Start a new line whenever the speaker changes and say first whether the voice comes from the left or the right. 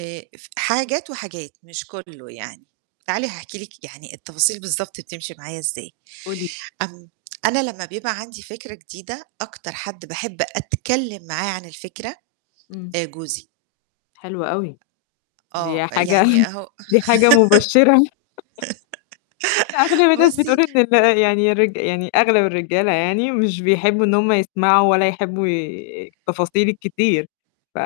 right: آآ ف حاجات وحاجات، مش كلّه يعني، تعالي هاحكي لِك يعني التفاصيل بالضبط بتمشي معايا إزاي،
left: قولي لي.
right: امم، أنا لمّا بيبقى عندي فكرة جديدة أكتر حد باحب أتكلّم معاه عن الفكرة،
left: إمم.
right: آآ جوزي.
left: حلو أوي.
right: آه،
left: دي حاجة
right: يعني هو
left: دي حاجة مبشِّرة. أغلب الناس
right: بُصّي
left: بتقول إن ال يعني الرج يعني أغلب الرجالة يعني مش بيحبوا إن هُم يسمعوا ولا يحبوا ي التفاصيل الكتير، ف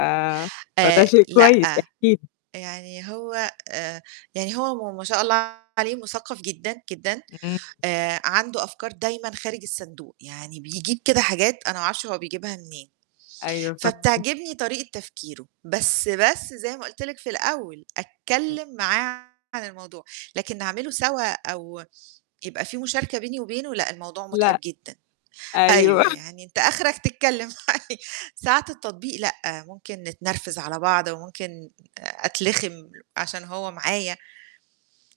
left: فده
right: آآ
left: شيء كويس،
right: لأ،
left: احكي لي.
right: يعني هو آآ يعني هو م ما شاء الله عليه مثقف جدًا، جدًا،
left: إمم.
right: آآ عنده أفكار دايمًا خارج الصندوق، يعني بيجيب كده حاجات أنا ما أعرفش هو بيجيبها منين،
left: أيوه فاهماكِ.
right: فبتعجبني طريقة تفكيره. بس بس زي ما قُلت لِك في الأول،
left: إمم.
right: أتكلّم معاه عن الموضوع، لكن نعمله سوا أو يبقى في مشاركة بيني وبينه لأ الموضوع متعب
left: لأ.
right: جدًا،
left: أيوه.
right: أيوه، يعني أنت أخرك تتكلّم معايا، ساعة التطبيق لأ، ممكن نتنرفز على بعض وممكن آآ أتلخِم عشان هو
left: إمم.
right: معايا.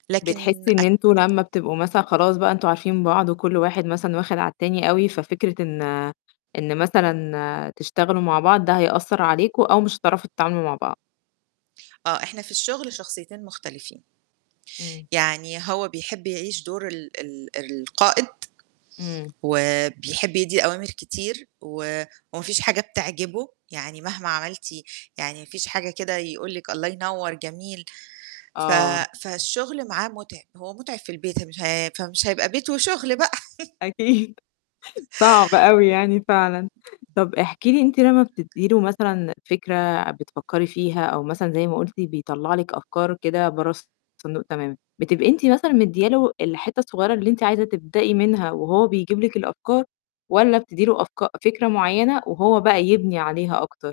right: لكن
left: بتحسّي إن
right: أتك
left: أنتم لمّا بتبقوا مثلًا خلاص بقى أنتم عارفين بعض وكلّ واحد مثلًا واخد على التاني أوي ففكرة إن إن مثلًا تشتغلوا مع بعض ده هيأثّر عليكم أو مش هتعرفوا تتعاملوا مع بعض.
right: آه، إحنا في الشغل شخصيتين مختلفين.
left: إمم.
right: يعني هو بيحب يعيش دور ال ال القائد،
left: إمم.
right: وبيحب يدّي أوامر كتير و وما فيش حاجة بتعجبه، يعني مهما عملتِ يعني ما فيش حاجة كده يقول لِك الله ينوّر، جميل. ف
left: آه.
right: فالشغل معاه متعب، هو متعب في البيت مش ه فمش هيبقى بيت وشغل بقى.
left: أكيد، صعب أوي يعني فعلًا، طب احكي لي أنتِ لمّا بتدّي له مثلًا فكرة بتفكّري فيها، أو مثلًا زي ما قُلتي بيطلّع لِك أفكار كده برّه الصندوق تمامًا، بتبقى أنتِ مثلًا مدّيا له الحتّة الصغيّرة اللي أنتِ عايزة تبدأي منها وهو بيجيب لِك الأفكار، والّا بتدّي له أفك فكرة معيّنة وهو بقى يبني عليها أكتر؟